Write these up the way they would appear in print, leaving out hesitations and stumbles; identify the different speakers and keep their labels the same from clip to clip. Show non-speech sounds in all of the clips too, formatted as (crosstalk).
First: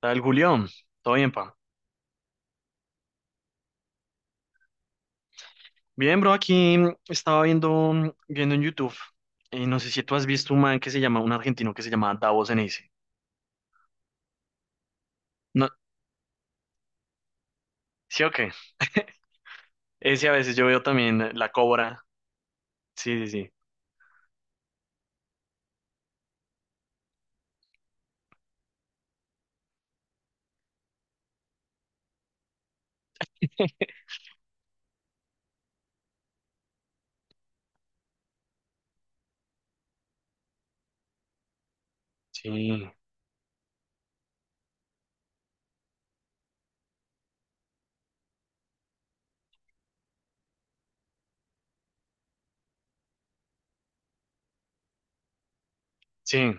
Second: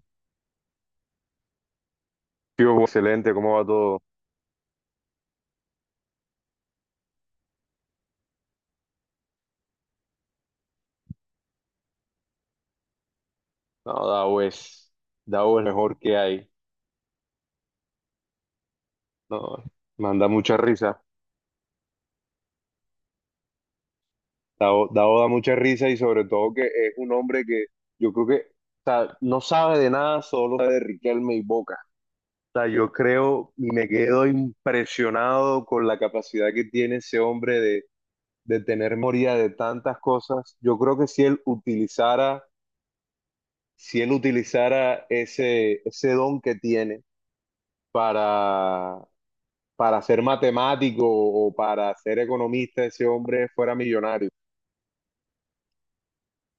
Speaker 1: Tal Julián, todo bien, pa.
Speaker 2: Sí, pues, excelente, ¿cómo va todo?
Speaker 1: Bien, bro, aquí estaba viendo, viendo en YouTube, y no sé si tú has visto un man que se llama, un argentino que se llama Davos Ceneice.
Speaker 2: No, Dao es
Speaker 1: No,
Speaker 2: mejor que hay.
Speaker 1: ¿sí o qué? (laughs)
Speaker 2: No,
Speaker 1: Ese
Speaker 2: manda
Speaker 1: a veces
Speaker 2: mucha
Speaker 1: yo veo
Speaker 2: risa.
Speaker 1: también La Cobra. Sí, sí, sí.
Speaker 2: Dao da mucha risa y sobre todo que es un hombre que yo creo que, o sea, no sabe de nada, solo sabe de Riquelme y Boca. O sea, yo creo, y me quedo impresionado con la capacidad que tiene ese hombre de, tener memoria de tantas cosas. Yo creo que si él utilizara,
Speaker 1: Sí,
Speaker 2: si él utilizara ese don que tiene para para ser matemático o para ser economista, ese hombre fuera millonario.
Speaker 1: sí.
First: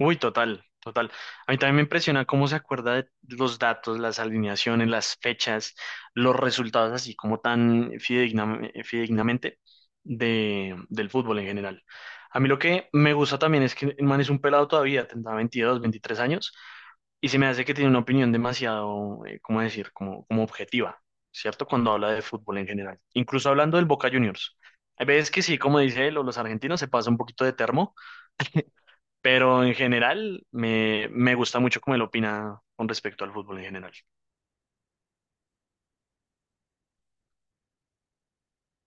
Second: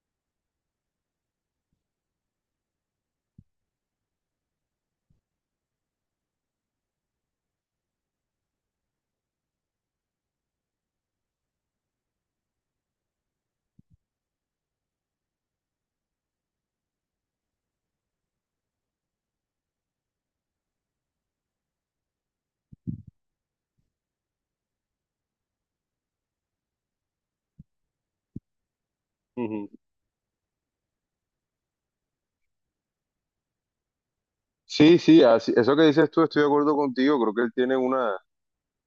Speaker 1: Uy, total, total. A mí también me impresiona cómo se acuerda de los datos, las alineaciones, las fechas, los resultados, así como tan fidedigna fidedignamente del fútbol en general. A mí lo que me gusta también es que el man es un pelado todavía, tendrá 22 23 años, y se me hace que tiene una opinión demasiado, ¿cómo decir?, como objetiva, ¿cierto? Cuando habla de fútbol en general. Incluso hablando del Boca Juniors. Hay veces que sí, como dice él, o los argentinos se pasa un poquito de termo pero
Speaker 2: Ujú.
Speaker 1: en general me gusta mucho cómo él opina con respecto al fútbol en general.
Speaker 2: Sí, sí, eso que dices tú, estoy de acuerdo contigo. Creo que él tiene una,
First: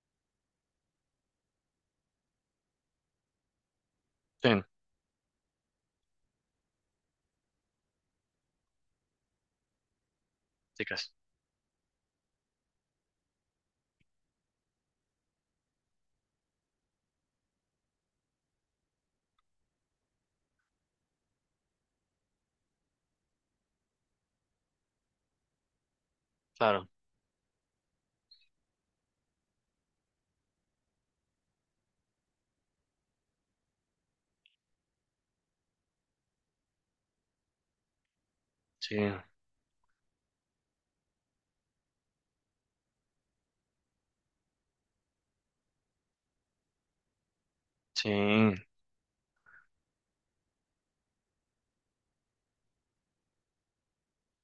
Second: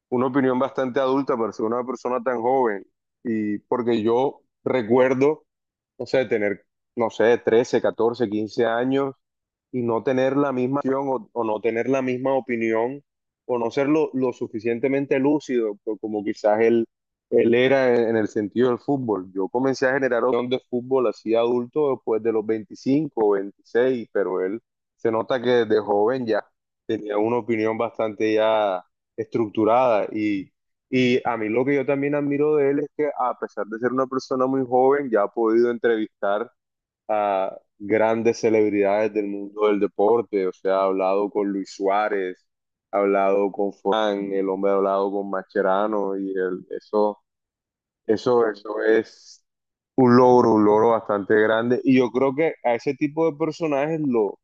Speaker 2: una opinión bastante adulta para ser una persona tan joven. Y porque yo
Speaker 1: Sí,
Speaker 2: recuerdo, no sé, tener, no sé, 13 14 15 años y no tener la misma acción,
Speaker 1: chicas,
Speaker 2: o no tener la misma opinión o no ser lo suficientemente lúcido, como quizás él era en, el sentido del fútbol. Yo comencé a generar opinión de fútbol así adulto después de los 25 o 26, pero él se nota que desde joven ya
Speaker 1: claro.
Speaker 2: tenía una opinión bastante ya estructurada. Y... Y a mí lo que yo también admiro de él es que, a pesar de ser una persona muy joven, ya ha podido entrevistar a grandes
Speaker 1: Sí,
Speaker 2: celebridades del mundo del deporte. O sea, ha hablado con Luis Suárez, ha hablado con Forlán, el hombre ha hablado con Mascherano, y el- eso,
Speaker 1: sí,
Speaker 2: eso, eso es un logro bastante grande, y yo creo que a ese tipo de personajes lo,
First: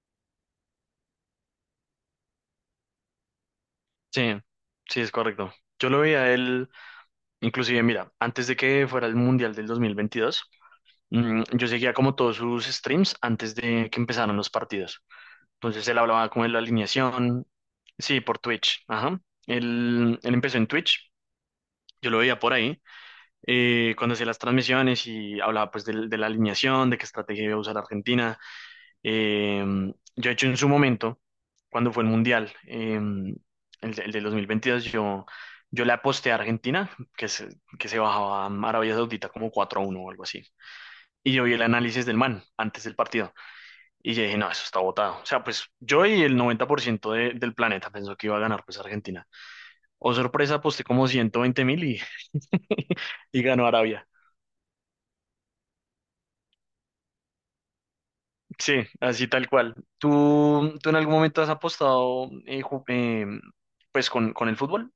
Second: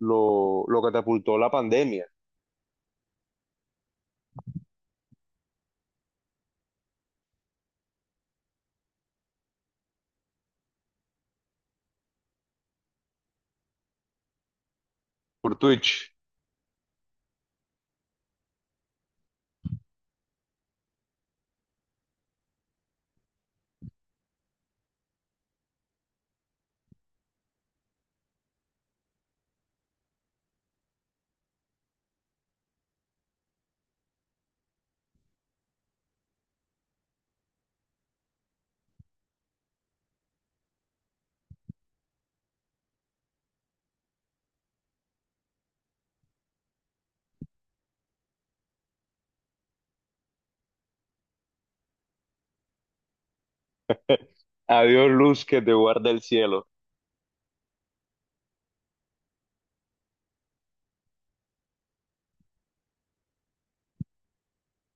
Speaker 2: lo, lo catapultó la pandemia
Speaker 1: sí, sí, es correcto. Yo lo veía a él, inclusive, mira, antes de que fuera el Mundial del 2022, yo seguía como todos sus streams antes de que empezaran los partidos.
Speaker 2: por
Speaker 1: Entonces él
Speaker 2: Twitch.
Speaker 1: hablaba como de la alineación, sí, por Twitch, ajá. Él empezó en Twitch, yo lo veía por ahí cuando hacía las transmisiones y hablaba pues la alineación, de qué estrategia iba a usar Argentina. Eh, yo he hecho en su momento, cuando fue el Mundial, el del 2022, yo le aposté a Argentina, que se, que se bajaba a Arabia Saudita como 4-1 o algo así. Y yo vi el análisis del man antes del partido. Y yo dije, no, eso está botado. O sea, pues yo y el 90% del planeta pensó que iba a ganar pues Argentina. O sorpresa, aposté como 120.000 (laughs) y ganó Arabia.
Speaker 2: Adiós luz que te guarda el cielo.
Speaker 1: Sí, así tal cual. ¿Tú en algún momento has apostado pues con el fútbol?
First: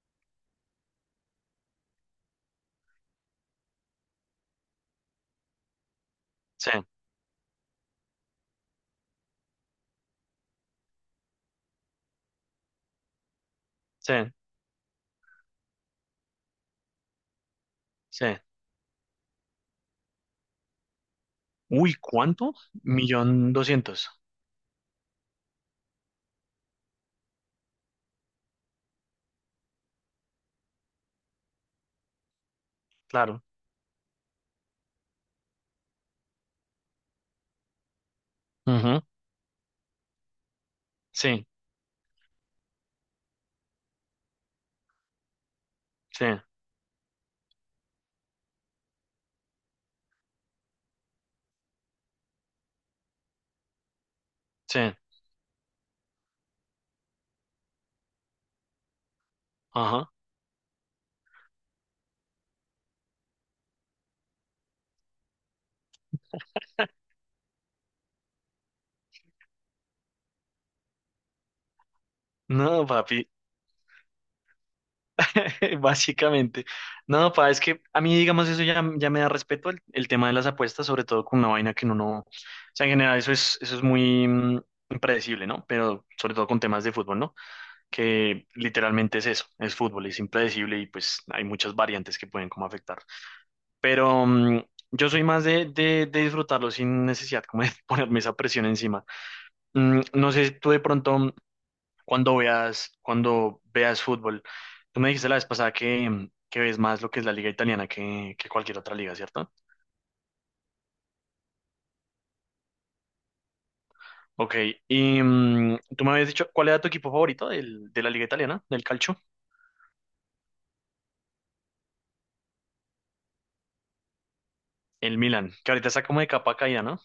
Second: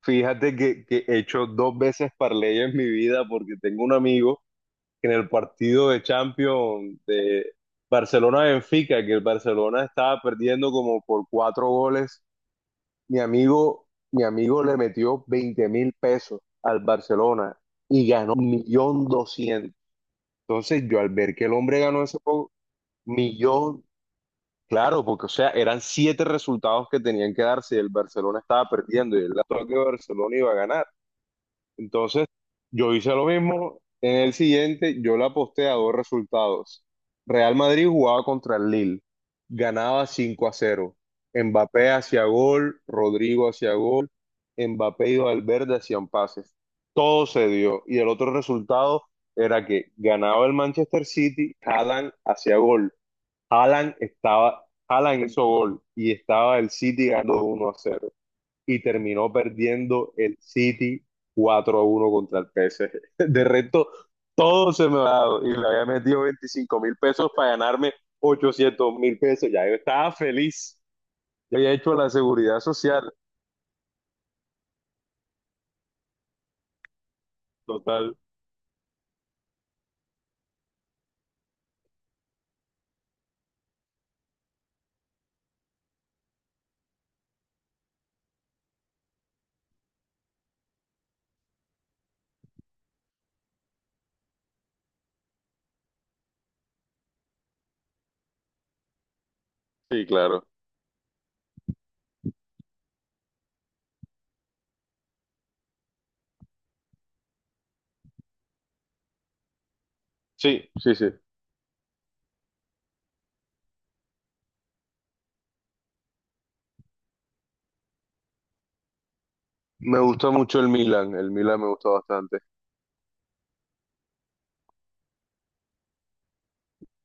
Speaker 2: Fíjate que he hecho dos veces parlay en mi vida, porque tengo un amigo que, en el partido de
Speaker 1: Sí,
Speaker 2: Champions de Barcelona-Benfica, que el Barcelona estaba perdiendo como por cuatro goles, mi amigo,
Speaker 1: sí,
Speaker 2: mi amigo le metió 20.000 pesos al Barcelona y
Speaker 1: sí.
Speaker 2: ganó 1.200.000. Entonces, yo al ver que el hombre
Speaker 1: Uy,
Speaker 2: ganó ese poco,
Speaker 1: ¿cuánto? Millón
Speaker 2: millón,
Speaker 1: doscientos,
Speaker 2: claro, porque, o sea, eran siete resultados que tenían que darse, y el Barcelona estaba perdiendo, y él la que Barcelona iba a ganar. Entonces, yo hice lo
Speaker 1: claro.
Speaker 2: mismo. En el siguiente, yo le aposté a dos resultados. Real Madrid jugaba contra el Lille.
Speaker 1: Ujú.
Speaker 2: Ganaba 5-0.
Speaker 1: Sí,
Speaker 2: Mbappé hacía gol, Rodrigo hacía gol, Mbappé y Valverde hacían
Speaker 1: sí,
Speaker 2: pases. Todo se dio. Y el otro resultado era que ganaba el Manchester City, Haaland hacía gol. Haaland estaba,
Speaker 1: sí.
Speaker 2: Haaland hizo gol, y estaba el City ganando 1-0, y terminó
Speaker 1: Ajá.
Speaker 2: perdiendo el City 4-1 contra el PSG. (laughs) De resto, todo se me ha dado. Y le había metido 25.000 pesos para ganarme 800.000 pesos. Ya yo estaba feliz. Yo había hecho la seguridad
Speaker 1: No,
Speaker 2: social.
Speaker 1: papi, (laughs) básicamente. No, pa, es que a
Speaker 2: Total.
Speaker 1: mí, digamos, eso ya me da respeto el tema de las apuestas, sobre todo con una vaina que uno no. O sea, en general, eso es muy impredecible, ¿no? Pero sobre todo con temas de fútbol, ¿no? Que literalmente es eso, es fútbol, es impredecible y pues hay muchas variantes que pueden como afectar. Pero yo soy más de disfrutarlo sin necesidad como de (laughs) ponerme esa presión encima.
Speaker 2: Sí,
Speaker 1: No
Speaker 2: claro.
Speaker 1: sé, tú de pronto cuando veas fútbol, tú me dijiste la vez pasada que ves más lo que es la liga italiana que cualquier otra liga, ¿cierto?
Speaker 2: Sí, sí, sí.
Speaker 1: Ok, y tú me habías dicho, ¿cuál era tu equipo favorito de la liga italiana, del calcio?
Speaker 2: Me gusta mucho el Milan. El Milan me gusta bastante.
Speaker 1: El Milan, que ahorita está como de capa caída, ¿no?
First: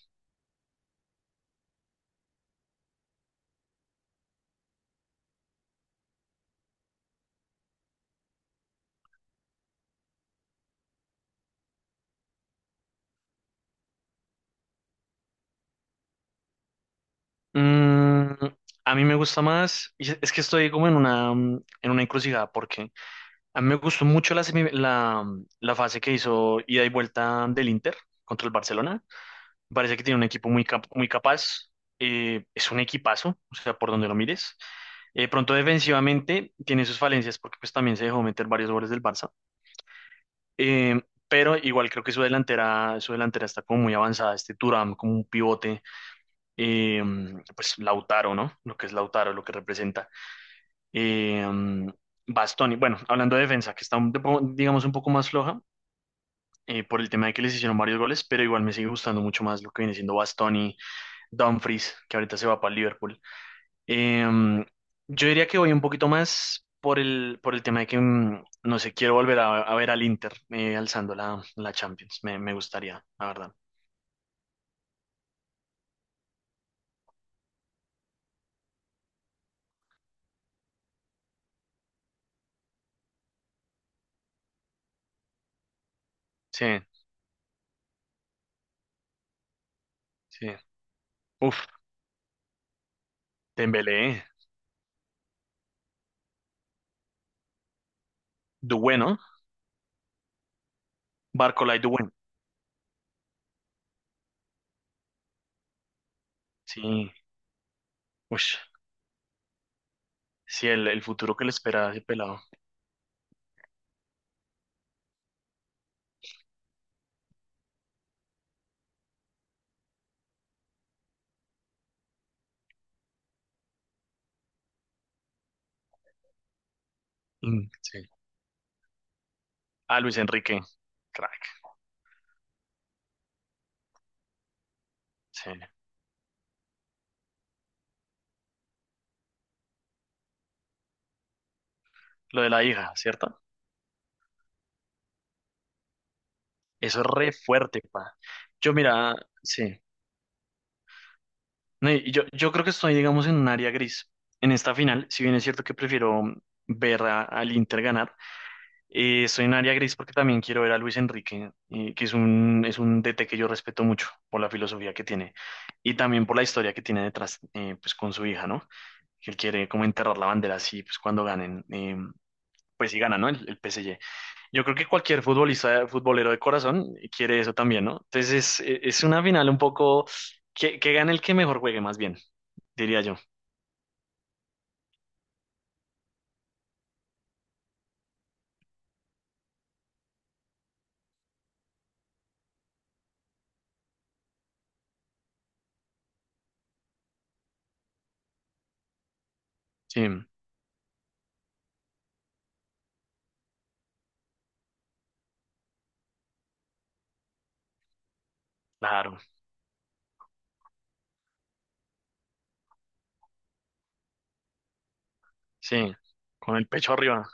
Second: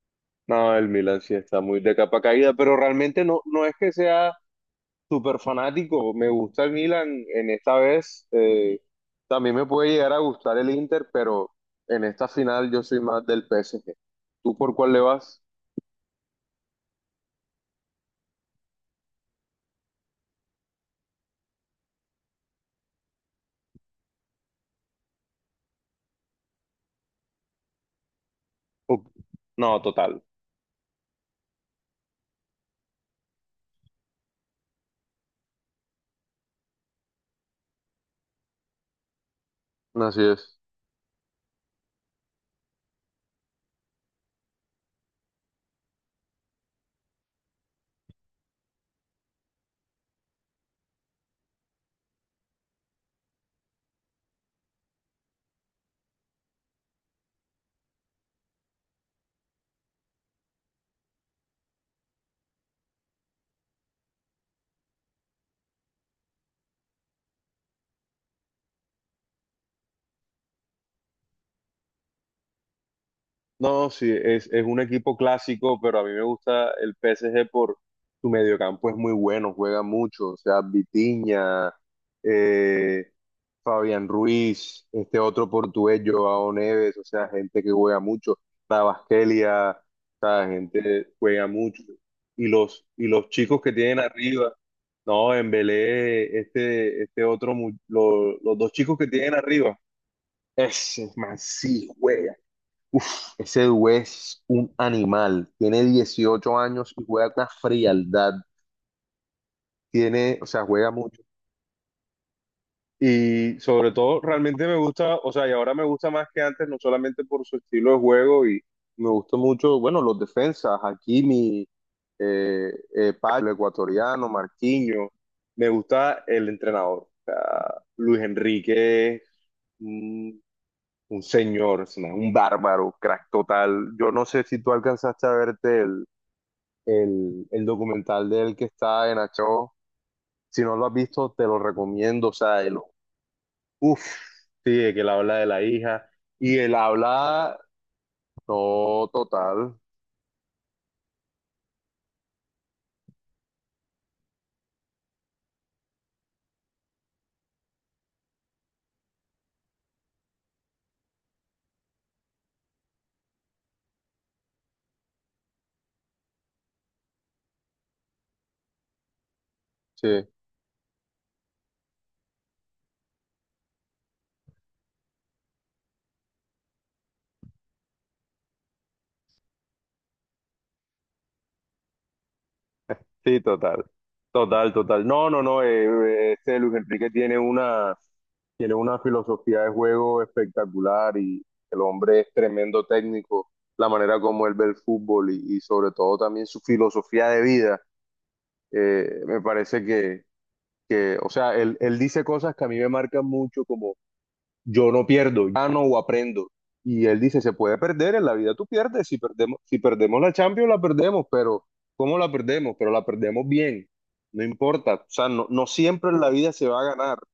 Speaker 2: No, el Milan sí está muy de capa caída, pero realmente no, no es que sea súper fanático. Me gusta el Milan en esta vez. También me puede llegar a gustar el Inter, pero en esta final yo soy más del PSG. ¿Tú por cuál le vas?
Speaker 1: Mm, a mí me gusta más, y es que estoy como en una, en una encrucijada, porque a mí me gustó mucho la fase que hizo ida y vuelta del Inter contra el
Speaker 2: Uf,
Speaker 1: Barcelona. Me
Speaker 2: no,
Speaker 1: parece que tiene
Speaker 2: total.
Speaker 1: un equipo muy capaz, es un equipazo, o sea, por donde lo mires. Pronto defensivamente tiene sus falencias porque pues también se dejó meter varios goles del Barça.
Speaker 2: Así es.
Speaker 1: Eh, pero igual creo que su delantera está como muy avanzada, este Thuram como un pivote eh, pues Lautaro, ¿no? Lo que es Lautaro, lo que representa. Eh, Bastoni, bueno, hablando de defensa, que está, digamos, un poco más floja por el tema de que les hicieron varios goles, pero igual me sigue gustando mucho más lo que viene siendo Bastoni, Dumfries, que ahorita se va para el Liverpool. Eh, yo diría que voy un poquito más por por el tema de no sé, quiero volver a ver al Inter alzando la Champions. Me gustaría, la verdad.
Speaker 2: No, sí, es, un equipo clásico, pero a mí me gusta el PSG por su mediocampo, es muy bueno, juega mucho, o sea, Vitinha, eh, Fabián Ruiz, este otro portugués, Joao
Speaker 1: Sí,
Speaker 2: Neves, o sea, gente que juega mucho, Rabasquelia, o sea,
Speaker 1: sí.
Speaker 2: gente que juega
Speaker 1: Uf,
Speaker 2: mucho, y los chicos que tienen
Speaker 1: Dembélé,
Speaker 2: arriba, no, Embelé, este otro, los dos chicos
Speaker 1: Dué,
Speaker 2: que
Speaker 1: ¿no?
Speaker 2: tienen arriba, ese man
Speaker 1: Barcola y
Speaker 2: sí
Speaker 1: Dué.
Speaker 2: juega. Ese dude es un animal, tiene 18 años y
Speaker 1: Sí,
Speaker 2: juega con una frialdad,
Speaker 1: ush,
Speaker 2: tiene, o sea,
Speaker 1: sí,
Speaker 2: juega
Speaker 1: el
Speaker 2: mucho.
Speaker 1: futuro que le espera a ese pelado.
Speaker 2: Y sobre todo, realmente me gusta, o sea, y ahora me gusta más que antes, no solamente por su estilo de juego, y me gusta mucho, bueno, los defensas, Hakimi, Pablo, ecuatoriano, Marquinhos, me gusta el entrenador, o
Speaker 1: Mm,
Speaker 2: sea,
Speaker 1: sí.
Speaker 2: Luis Enrique, es
Speaker 1: Ah, Luis
Speaker 2: un,
Speaker 1: Enrique,
Speaker 2: un
Speaker 1: crack,
Speaker 2: señor, es un bárbaro, crack total. Yo no sé si tú alcanzaste a
Speaker 1: sí.
Speaker 2: verte el documental de él que está en Achó. Si no lo has visto, te lo recomiendo. O
Speaker 1: Lo de
Speaker 2: sea,
Speaker 1: la hija, ¿cierto?
Speaker 2: uff, sí, de que él habla de la hija y él
Speaker 1: Eso es re
Speaker 2: habla,
Speaker 1: fuerte, pa. Yo,
Speaker 2: no,
Speaker 1: mira,
Speaker 2: total,
Speaker 1: sí. No, y yo creo que estoy, digamos, en un área gris. En esta final, si bien es cierto que prefiero ver al Inter ganar, estoy en un área gris porque también quiero ver a Luis Enrique, que es es un DT que yo respeto mucho por la filosofía que tiene y también por la historia que tiene detrás, pues con su hija, ¿no? Que quiere como enterrar la
Speaker 2: sí,
Speaker 1: bandera así, pues cuando ganen, pues si gana, ¿no? El PSG. Yo creo que cualquier futbolista, futbolero de corazón quiere eso también, ¿no? Entonces es una final un poco que gane el que mejor juegue, más bien, diría yo.
Speaker 2: sí, total, total, total. No, no, no, este Luis Enrique tiene una filosofía de juego espectacular, y el hombre es tremendo técnico, la manera como él ve el fútbol, y sobre todo también su filosofía de vida. Me parece
Speaker 1: Sí,
Speaker 2: que, o sea, él dice cosas que a mí me marcan mucho, como, yo no pierdo, gano o aprendo. Y él dice, se puede perder, en la vida tú pierdes,
Speaker 1: claro,
Speaker 2: si perdemos la Champions la perdemos, pero ¿cómo la perdemos? Pero la perdemos bien, no importa, o sea, no
Speaker 1: sí,
Speaker 2: siempre en la vida
Speaker 1: con el
Speaker 2: se va a
Speaker 1: pecho
Speaker 2: ganar.
Speaker 1: arriba.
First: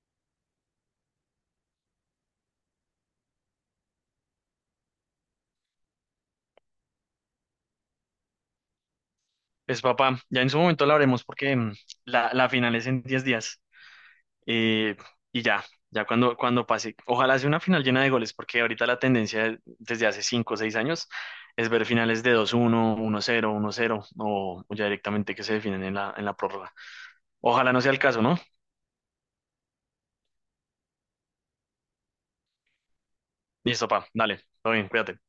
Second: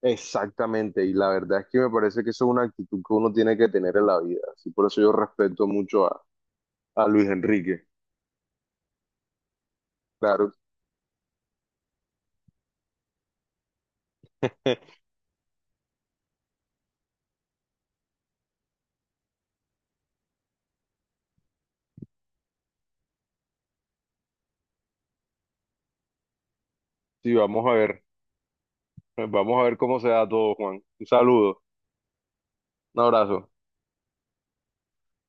Speaker 2: Exactamente, y la verdad es que me parece que eso es una actitud que uno tiene que tener en la vida, así por eso yo respeto mucho a, Luis Enrique,
Speaker 1: Pues papá, ya en
Speaker 2: claro.
Speaker 1: su momento la haremos porque la final es en 10 días. Eh,
Speaker 2: (laughs)
Speaker 1: y ya cuando, cuando pase, ojalá sea una final llena de goles, porque ahorita la tendencia desde hace 5 o 6 años es ver finales de 2-1 1-0 1-0 o ya directamente que se definen en en la prórroga.
Speaker 2: Sí, vamos a
Speaker 1: Ojalá no sea el
Speaker 2: ver,
Speaker 1: caso, ¿no?
Speaker 2: vamos a ver cómo se da todo, Juan. Un saludo, un abrazo.
Speaker 1: Listo, pa, dale, todo bien, cuídate.